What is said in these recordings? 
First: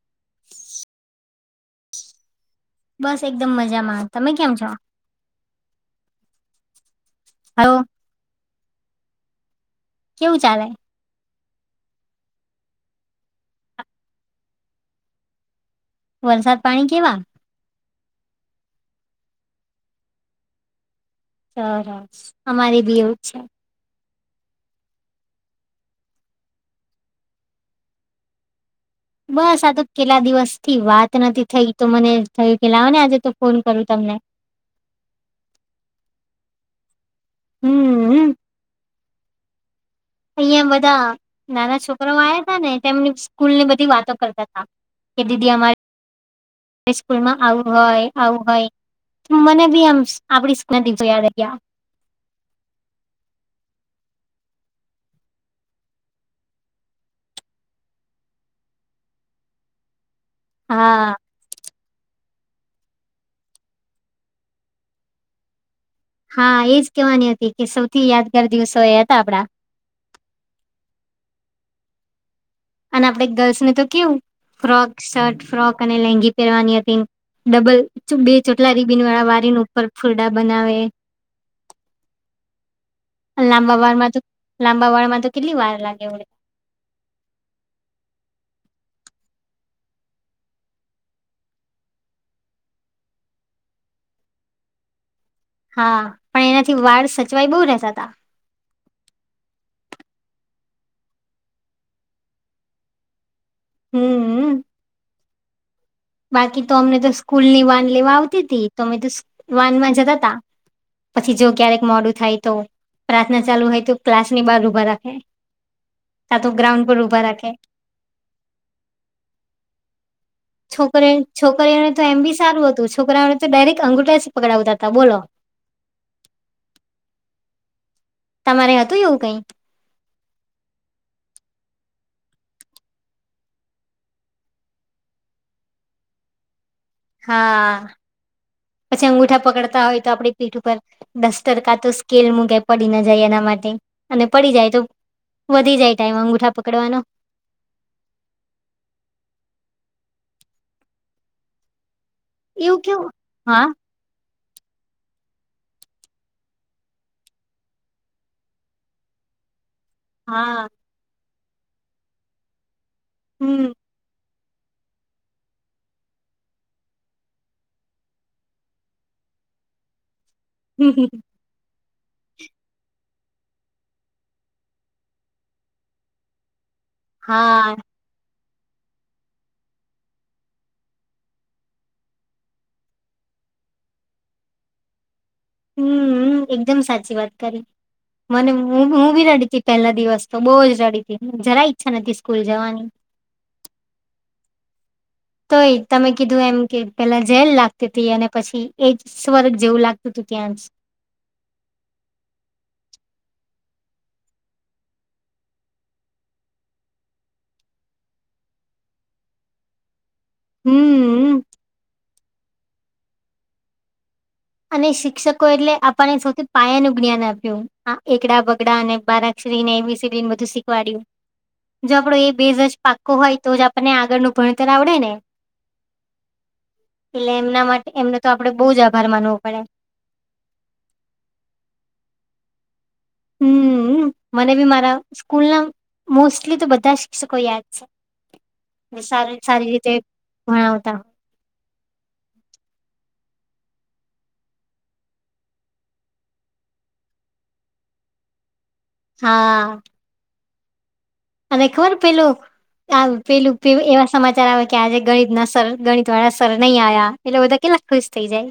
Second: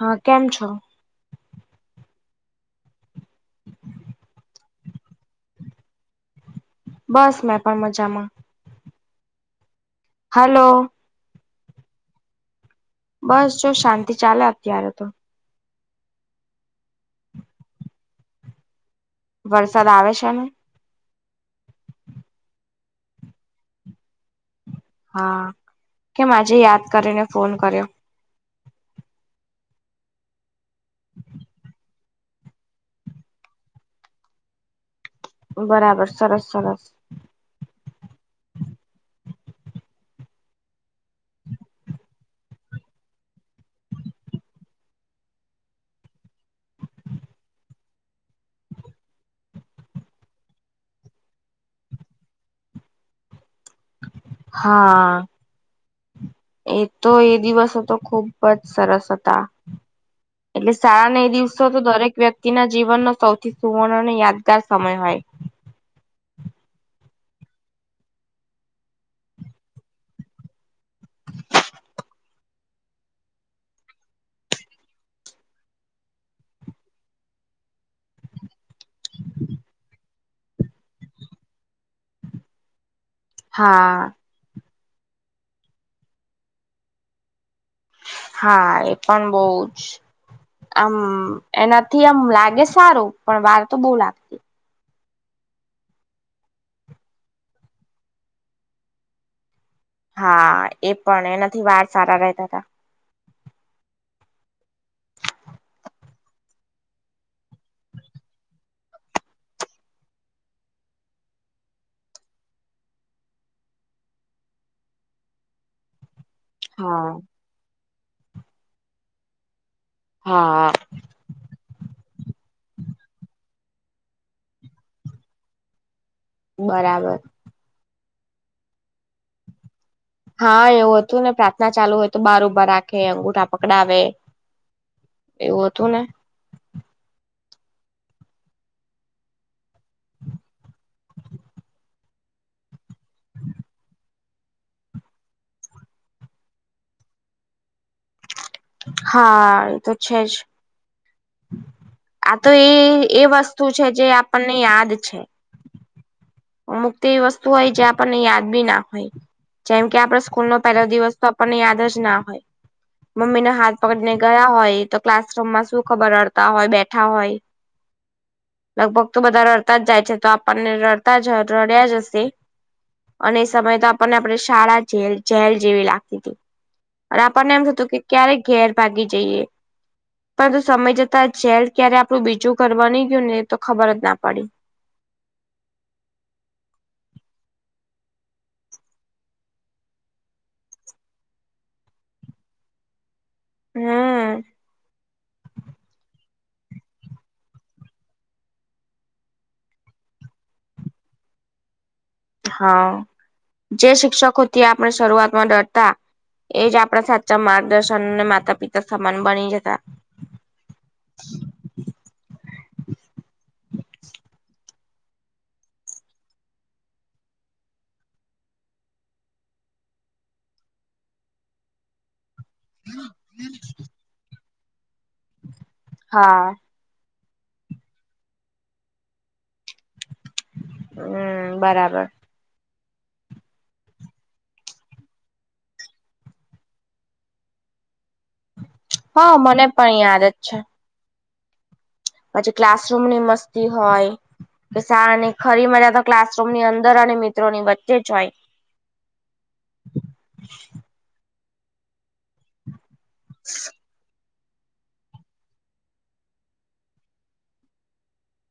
હા કેમ છો બસ એકદમ મજામાં તમે કેમ છો બસ મેં હલો પણ મજામાં. કેવું હલો ચાલે બસ જો શાંતિ ચાલે અત્યારે તો વરસાદ પાણી કેવા વરસાદ આવે છે ને. સરસ અમારી બી એવું છે. હા કેમ આજે યાદ કરીને ફોન કર્યો બસ આ તો કેટલા દિવસ થી વાત નથી થઈ તો મને થયું કે લાવો ને આજે તો ફોન કરું તમને. બરાબર સરસ સરસ હમ્મ અહિયાં બધા નાના છોકરાઓ આયા હતા ને તેમની સ્કૂલ ની બધી વાતો કરતા હતા. કે દીદી અમારે સ્કૂલમાં આવું હોય આવું હોય. મને બી આમ આપડી [unintelligible] યાદ આયગયા હા એ તો એ દિવસ તો ખુબ જ સરસ હતા. એટલે હા શાળાના એ દિવસો તો દરેક વ્યક્તિના જીવનનો સૌથી સુવર્ણ અને યાદગાર સમય હોય. હા એજ કેવાની હતી કે સૌથી યાદગાર દિવસો એ હતા આપડા. અને આપડે ગર્લ્સને તો કેવું ફ્રોક શર્ટ ફ્રોક અને લેગી પહેરવાની હતી. ડબલ બે ચોટલા રીબીન વાળા વારી ને ઉપર ફુલડા બનાવે. લાંબા વાર હા માં લાંબા વાળ માં તો કેટલી વાર લાગે વડી. હા એ પણ બોજ આમ એનાથી આમ લાગે સારું પણ વાર તો બો લાગે હા પણ એનાથી વાળ સચવાય બહુ રહેતા તા. હા એ પણ એનાથી વાર સારા રહેતા હતા. હમ્મ બાકી તો અમને તો સ્કૂલની વાન લેવા આવતી હતી તો અમે તો વાન માં જતા તા. પછી જો ક્યારેક મોડું થાય તો પ્રાર્થના ચાલુ હોય તો ક્લાસ ની બહાર ઊભા રાખે. કા તો ગ્રાઉન્ડ પર હા ઉભા રાખે. હા છોકરી છોકરીઓને તો એમ બી સારું હતું છોકરાઓને તો ડાયરેક્ટ અંગુઠા જ પકડાવતા હતા બોલો. બરાબર તમારે હતું એવું કઈ હા એવું હતું ને પ્રાર્થના ચાલુ હોય તો બહાર ઊભા રાખે અંગૂઠા પકડાવે. એવું હતું ને હા પછી અંગુઠા પકડતા હોય તો આપડી પીઠ ઉપર ડસ્તર કા તો સ્કેલ મૂગ પડી ના જાય એના માટે અને પડી જાય તો વધી જાય ટાઈમ અંગુઠા પકડવાનો. હા એ તો છે જ આ તો એ એવું કેવું એ વસ્તુ હા છે જે આપણને યાદ છે. અમુક એવી વસ્તુ હોય જે આપણને યાદ બી ના હોય જેમ કે આપે સ્કૂલ નો હા પહેલો દિવસ તો આપને યાદ જ ના હોય મમ્મી ના હમ હાથ પકડીને ગયા હોય તો ક્લાસરૂમમાં શું ખબર રડતા હોય બેઠા હોય. લગભગ તો બધા રડતા જ જાય છે તો આપણને રડતા જ રડ્યા જ હશે. અને એ સમય તો આપણને આપણે શાળા જેલ જેલ જેવી લાગતી હતી. અને આપણને એમ હા થતું કે ક્યારેક ઘેર ભાગી જઈએ. પરંતુ સમય જતા જેલ ક્યારે આપણું બીજું ઘર બની ગયું ને તો ખબર જ ના પડી. હમ્મ એકદમ સાચી વાત કરી. મને હું બી રડી તી પહેલા દિવસ તો બહુ જ રડી તી જરા ઈચ્છા નથી સ્કૂલ જવાની. હમ્મ તો એ તમે કીધું એમ કે પેલા જેલ લાગતી હતી અને પછી એ જ ર જ જેવું લાગતું હતું ત્યાંસ હા જે શિક્ષકો ત્યાં આપણે શરૂઆતમાં ડરતા એજ આપડા સાચા માર્ગદર્શન અને માતા પિતા સમાન બની જતા હમ્મ અને શિક્ષકો એટલે આપણને સૌથી પાયાનું જ્ઞાન આપ્યું આ એકડા બગડા અને બારક ને બધું શીખવાડ્યું જો આપડ એ બેઝજ પાકો હોય તો જ આપણને આગળ ન ભણતર આવડે ને હા એટલે એમના માટે એમનો તો આપડે બહુ જ આભાર માનવો પડે હમ બરાબર હમ મને બી મારા સ્કૂલ ના મોસ્ટલી તો બધા શિક્ષકો યાદ છે. હા સારી મને સારી રીતે પણ યાદ જ છે ભણાવતા પછી ક્લાસરૂમ ની મસ્તી હોય. સાા ને ખરી મજા તો ક્લાસરૂમ ની અંદર અને મિત્રોની વચ્ચે જ હોય. હા અને ખબર પેલું આ પેલું એવા સમાચાર આવે કે આજે ગણિત ના સર ગણિત વાળા સર નહી આવ્યા એટલે બધા કેટલા ખુશ થઈ જાય.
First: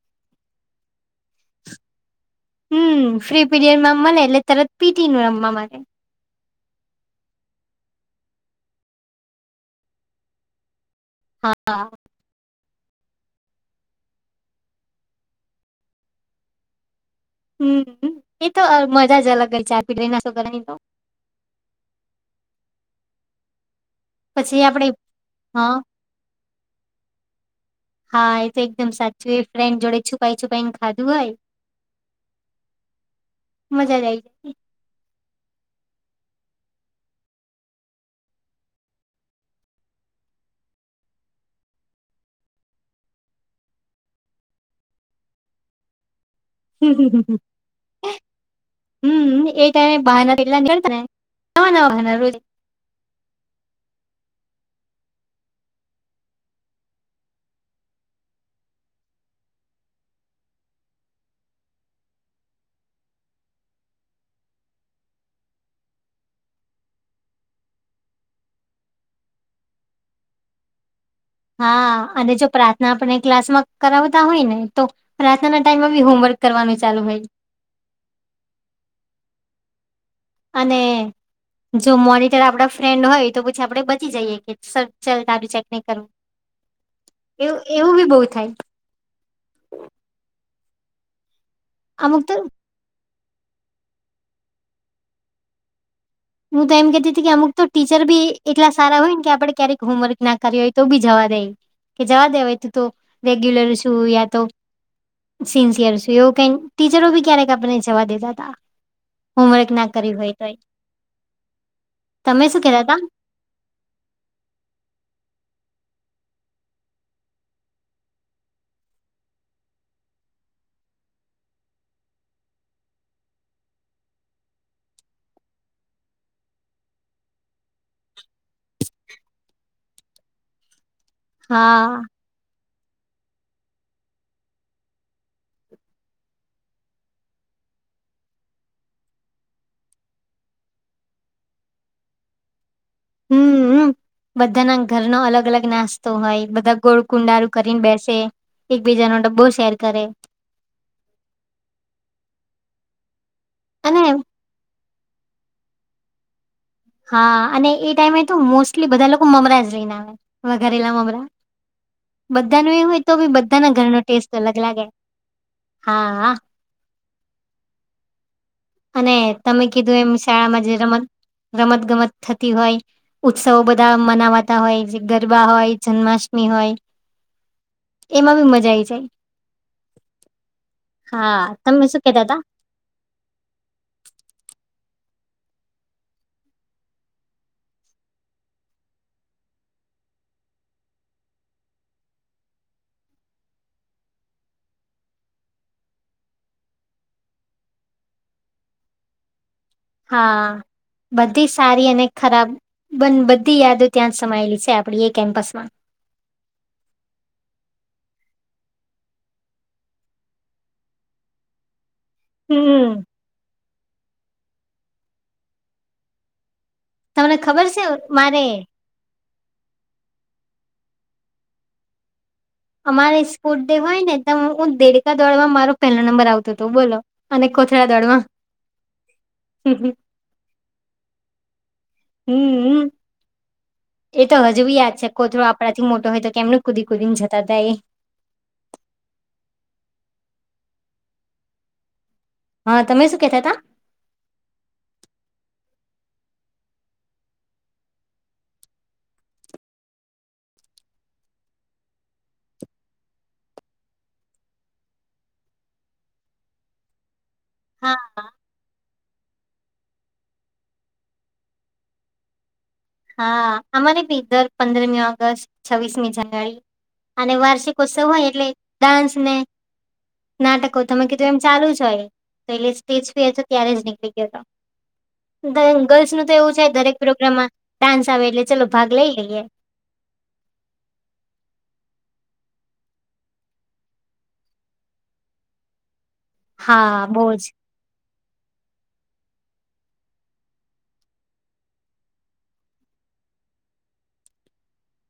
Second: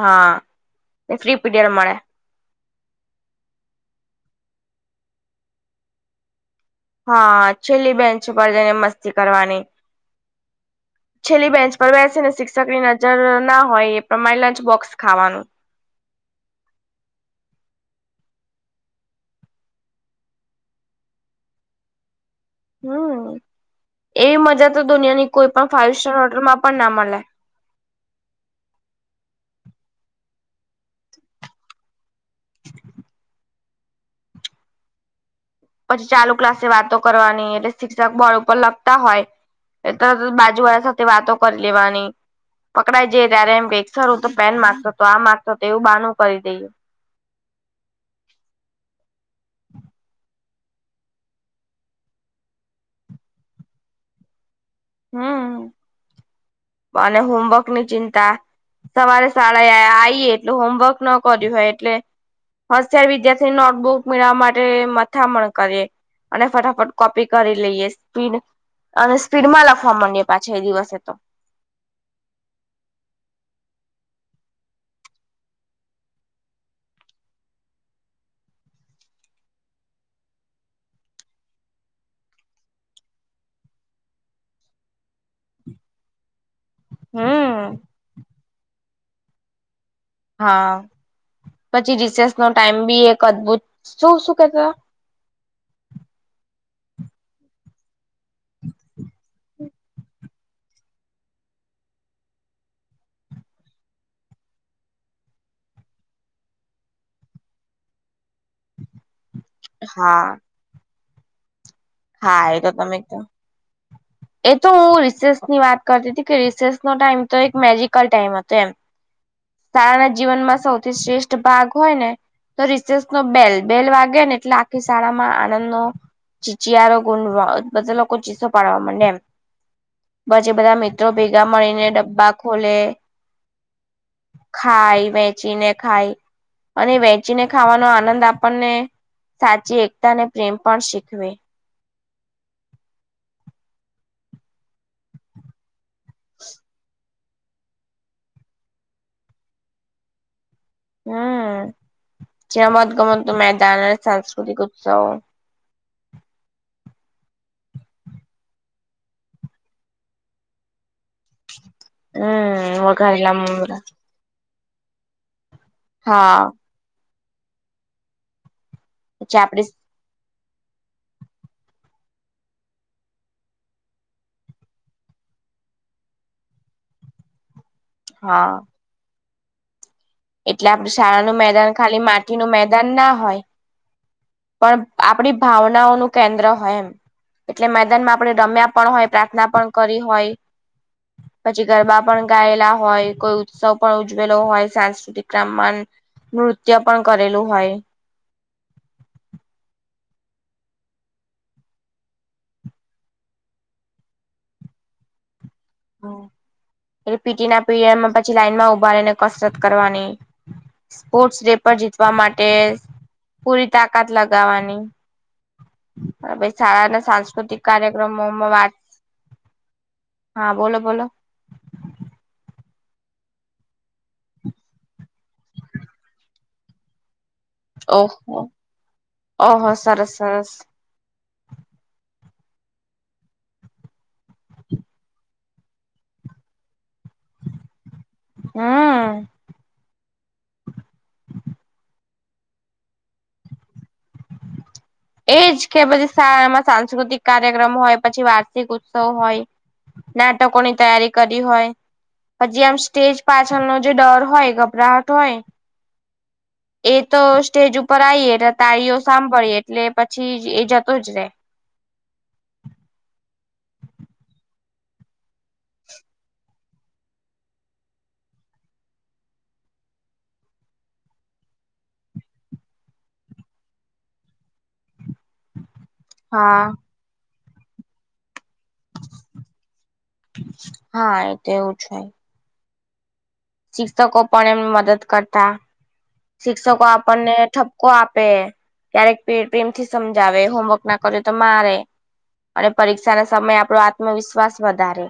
હા ફ્રી પીડયડ મળે હમ ફ્રી પીરિયડમાંમ એટલે તરત પીટી નું રમવા મને હા છેલ્લી બેન્ચ ઉપર જઈને મસ્તી કરવાની છેલ્લી બેન્ચ હા. પર બેસે ને શિક્ષક ની નજર ના હોય એ પ્રમાણે લંચ બોક્સ ખાવાનુ હમ એ તો મજા જ અલગ ગઈ ચાર પીટ ના સોની તો હમ એવી પછી મજા તો આપડે દુનિયાની કોઈ પણ હા ફાઈવ સ્ટાર હોટલમાં પણ ના મળે હા એ તો એકદમ સાચું એ ફ્રેન્ડ જોડે છુપાઈ છુપાઈ ને ખાધું હોય. મજા જઈ જ પછી ચાલુ ક્લાસે વાતો કરવાની એટલે શિક્ષક બોર્ડ ઉપર લખતા હોય. તરતત બાજુવાળા સાથે વાતો કરી લેવાની પકડાઈ જઈ ત્યારે એમ કેસર હું તો પેન માગતો તો આ માગતો તો એવું બાનું કરી દઈએ હમ હ હ હમ એ ટાઈમ વાહેતા નવા નવા વાન હમ અને હોમવર્ક ની ચિંતા સવારે સાડા આએ એટલ હોમવર્ક ન કર્યું હોય એટલે હશ્યારે વિદ્યાર્થીની નોટબુક મેળવવા માટે મથામણ કરીએ અને ફટાફટ કોપી કરી લઈએ સ્પીડ અને સ્પીડ માં લખ સામાન્યે પાછ એ દિવસે તો હા અને જો પ્રાર્થના આપણે ક્લાસમાં કરાવતા હોય, ને તો પ્રાથના ટાઈમમાં બી હોમવર્ક કરવાનું ચાલુ ભાઈ અને જો મોનિટર આપડા ફ્રેન્ડ હોય તો પછી આપડે બચી જઈએ કે સર ચાલ તી ચેક નહીં કરવ એવું હમ એવું બી બહૉ થાય. હા પછી અમુક રિસેસ તો નો ટાઈમ બી એક અદભુત શું શું કેતા હું તો એમ કતી હતી કે અમુક તો ટીચર બી એટલા સારા હોય, ને કે આપડે ક્યારેક હોમવર્ક ના કર હોય તો બી જવા દે કે જવા દે હોય તું તો રેગ્યુલર શું યા તો સિન્સિયર છ એવું કઈ ટીચરો બી ક્યારેક આપને જવા દેતા તા હોમવર્ક ના કર્યું હા હોય તોય હા એ તો કેતા તા તમે [inaudible] એ તો હું રિસેસ ની વાત કરતી હતી કે રિસેસ નો ટાઈમ તો એક મેજિકલ ટાઈમ હતો એમ શાળા ના જીવનમાં સૌથી શ્રેષ્ઠ ભાગ હોય ને તો રિસેસ નો બેલ બેલ વાગે ને એટલે આખી શાળામાં આનંદ નો ચાર ગુ બધા લોકો ચીસો પાડવા માંડ બધા જો ભેગા મળીને હા ડબ્બા ખોલે [inaudible] ખાય વેચીને ખાય અને વેચીને ખાવાનો આનંદ આપણને સાચી એકતા ને પ્રેમ પણ શીખવે હમ બધાના ઘર નો અલગ અલગ નાસ્તો હોય બધા ગોળ કુંડારું કરીને બેસે એકબીજા નો ડબ્બો શેર કરે હમ ચનામદગમંત મેદાન અને સાંસ્કૃતિક ઉત્સવ હા અને એ ટાઈમે તો મોસ્ટલી બધા લોકો મમરા જ લઈને આવે વઘરેલા મમરા બધા ન હમ એવુ હોય તો વઘારેલા બધાના મમરા ઘરનો ટેસ્ટ અલગ લાગે હા અને પછી તમે આપડી કીધું એમ શાળામાં જે રમત રમત ગમત થતી હોય ઉત્સવો બધા મનાવાતા હોય જે ગરબા હોય જન્માષ્ટમી હોય એમાં બી હા મજા આઈ જાય એટલે આપડે શાળા નું હા મેદાન તમે શું ખાલી કેતા હતા માટીનું મેદાન ના હોય પણ આપણી ભાવનાઓનું કેન્દ્ર હોય એમ એટલે મેદાનમાં આપણે રમ્યા પણ હોય પ્રાર્થના પણ કરી હોય પછી ગરબા પણ ગાયેલા હોય કોઈ ઉત્સવ પણ ઉજવેલો હોય સાસ તિક્રમમાંન નૃત્ય પણ કરેલું હોય હા બધી સારી અને ખરાબ બધી યાદો ત્યાં સમાયેલી છે આપડી એ કેમ્પસમાં. એટ પીટીના પીરયડમાં પછી લાઈનમાં ઉભા રહીને કસરત કરવાની. સ્પોર્ટ્સ ડે પર જીતવા માટે હમ પૂરી તાકાત લગાવાની. [unintelligible] તમને સાંસ્કૃતિક ખબર છે મારે કાર્યક્રમોમાં વાત હા બોલો બોલો અમારે સ્પોર્ટ ડે હોય ને ત હું દેડકા દોડવામાં મારો પહેલો નંબર આવતો હતો બોલો અને કોથળા દોળમાં ઓહો ઓહો હ સરસ સરસ હમ એ તો હજુ બી યાદ છે કોતરો આપડા થી મોટો હોય તો કેમનું કુદી કુદીને જતા હતા એ હા હા તમે શું કેતા તા એજ કે પછી શાળામાં સાંસ્કૃતિક કાર્યક્રમ હોય પછી વાર્ષિક ઉત્સવ હોય નાટકોની તૈયારી કરી હોય પછી આમ સ્ટેજ પાછળનો જે ડર હોય ગભરાહટ હોય [inaudible] એ તો સ્ટેજ ઉપર હા આવીઈએટલે તાળીઓ સાંભળીએ એટલે પછી એ જતો જ રે હા અમારે બીધર પંદરમી ઓગસ્ટ છવ્વીસમી જાન્યુઆરી અને વાર્ષિક ઉત્સવ હોય એટલે ડાન્સ નાટકો તમે કીધું એમ ચાલુ જ હોય. તો એટલે સ્ટેજ ફેર તો ત્યારે જ નીકળી ગયો હતો. ગર્લ્સનું તો એવું છે. હા દરેક પ્રોગ્રામમાં ડાન્સ આવે એટલે ચલો ભાગ લઈ લઈએ. હા એતો એવું જ હોય. શિક્ષકો પણ એમ મદદ કરતા શિક્ષકો હા બહુ આપણને જ કો આપે ક્યારેક પ્રેમથી સમજાવે હોમવર્કના કરે તો મારે. અને પરીક્ષા ના સમયે આપણો આત્મવિશ્વાસ વધારે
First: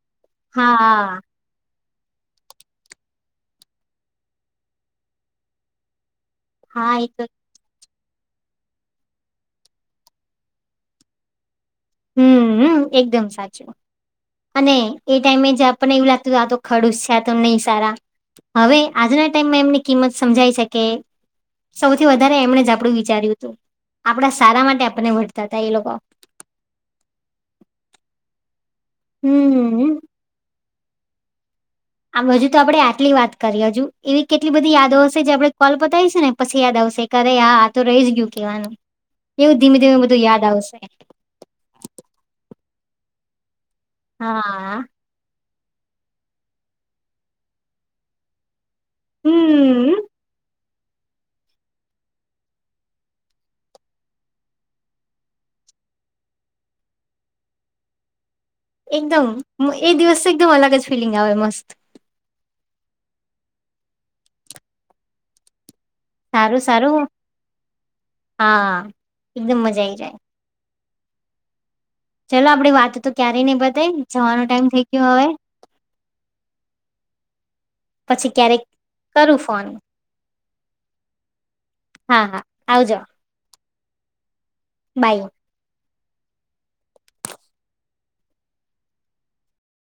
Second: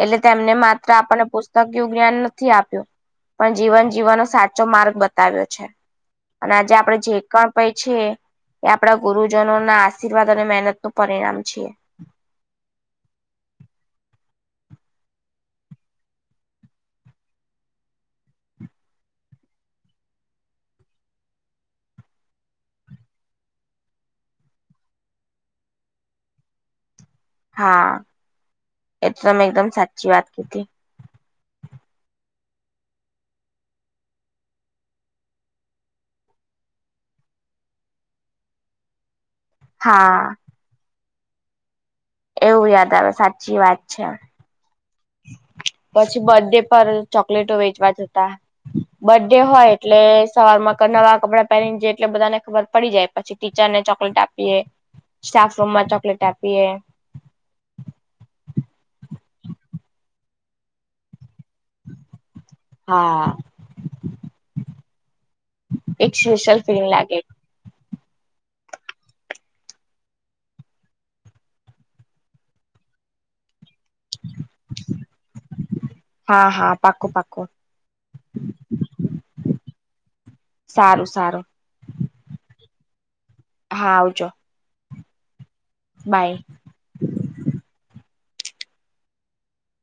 એટલે તેમને માત્ર હા આપને પુ કયું જ્ઞાન નથી આપ્યું પણ જીવન જીવવાનો સાચો માર્ગ બતાવ્યો છે. અને આજે હા આપડે એ જે તો પણ છે એ આપડા ગુરુજનોના આશીર્વાદ અને મહેનતનું પરિણામ છે. હમ એકદમ સાચું. અને એ ટાઈમે જ આપણને એવું લાગતું હતું આ તો ખડુસ છે તો નહી સારા. હવે આજના ટાઈમમાં એમની કિંમત સમજાઈ શકે. સૌથી વધારે એમણે જ આપડું વિચાર્યું હતું. આપડા સારા માટે આપને વતા હતા એ લોકો. હા એ તો મેં એકદમ હમ્મ. સાચી વાત કીધી હતી. આમ હજુ તો આપડણે આટલી વાત કરીએ હજુ એવી કેટલી બધી યાદો હશે જે આપડણે કોલ પતાવી છે ને પછ યાદ આવશે. કરે હા તો રહી જ ગયું કેવાનું એવું ધીમે ધીમે બધું હા યાદ આવશે. એવું યાદ આવે સાચી વાત છે. હા. પછી બર્ડે પર ચોકલેટો વેચવા જતા. બર્ડે હોય એટલે હમ્મ સવારમાં નવા કપડાં પહેરીને જાય એટલે બધાને ખબર પડી જાય પછી ટીચરને ચોકલેટ આપીએ. સ્ટાફ રૂમમાં ચોકલેટ આપીએ. એકદમ એ દિવસ એકદમ અલગ જ ફિલિંગ આવે મસ્ત. હા. એક સ્પેશિયલ સારું ફીલિંગ સારું. લાગે. હા, એકદમ મજા આઈ જાય. ચાલો આપડી વાત તો ક્યારેય નહી બતાઈ જવાનો ટાઈમ થઇ ગયો હવે. હા હા પાકું પાકું પછી ક્યારેક કરું ફોન. સારું સારું. હા હા આવજો. હા આવજો. બાય. બાય.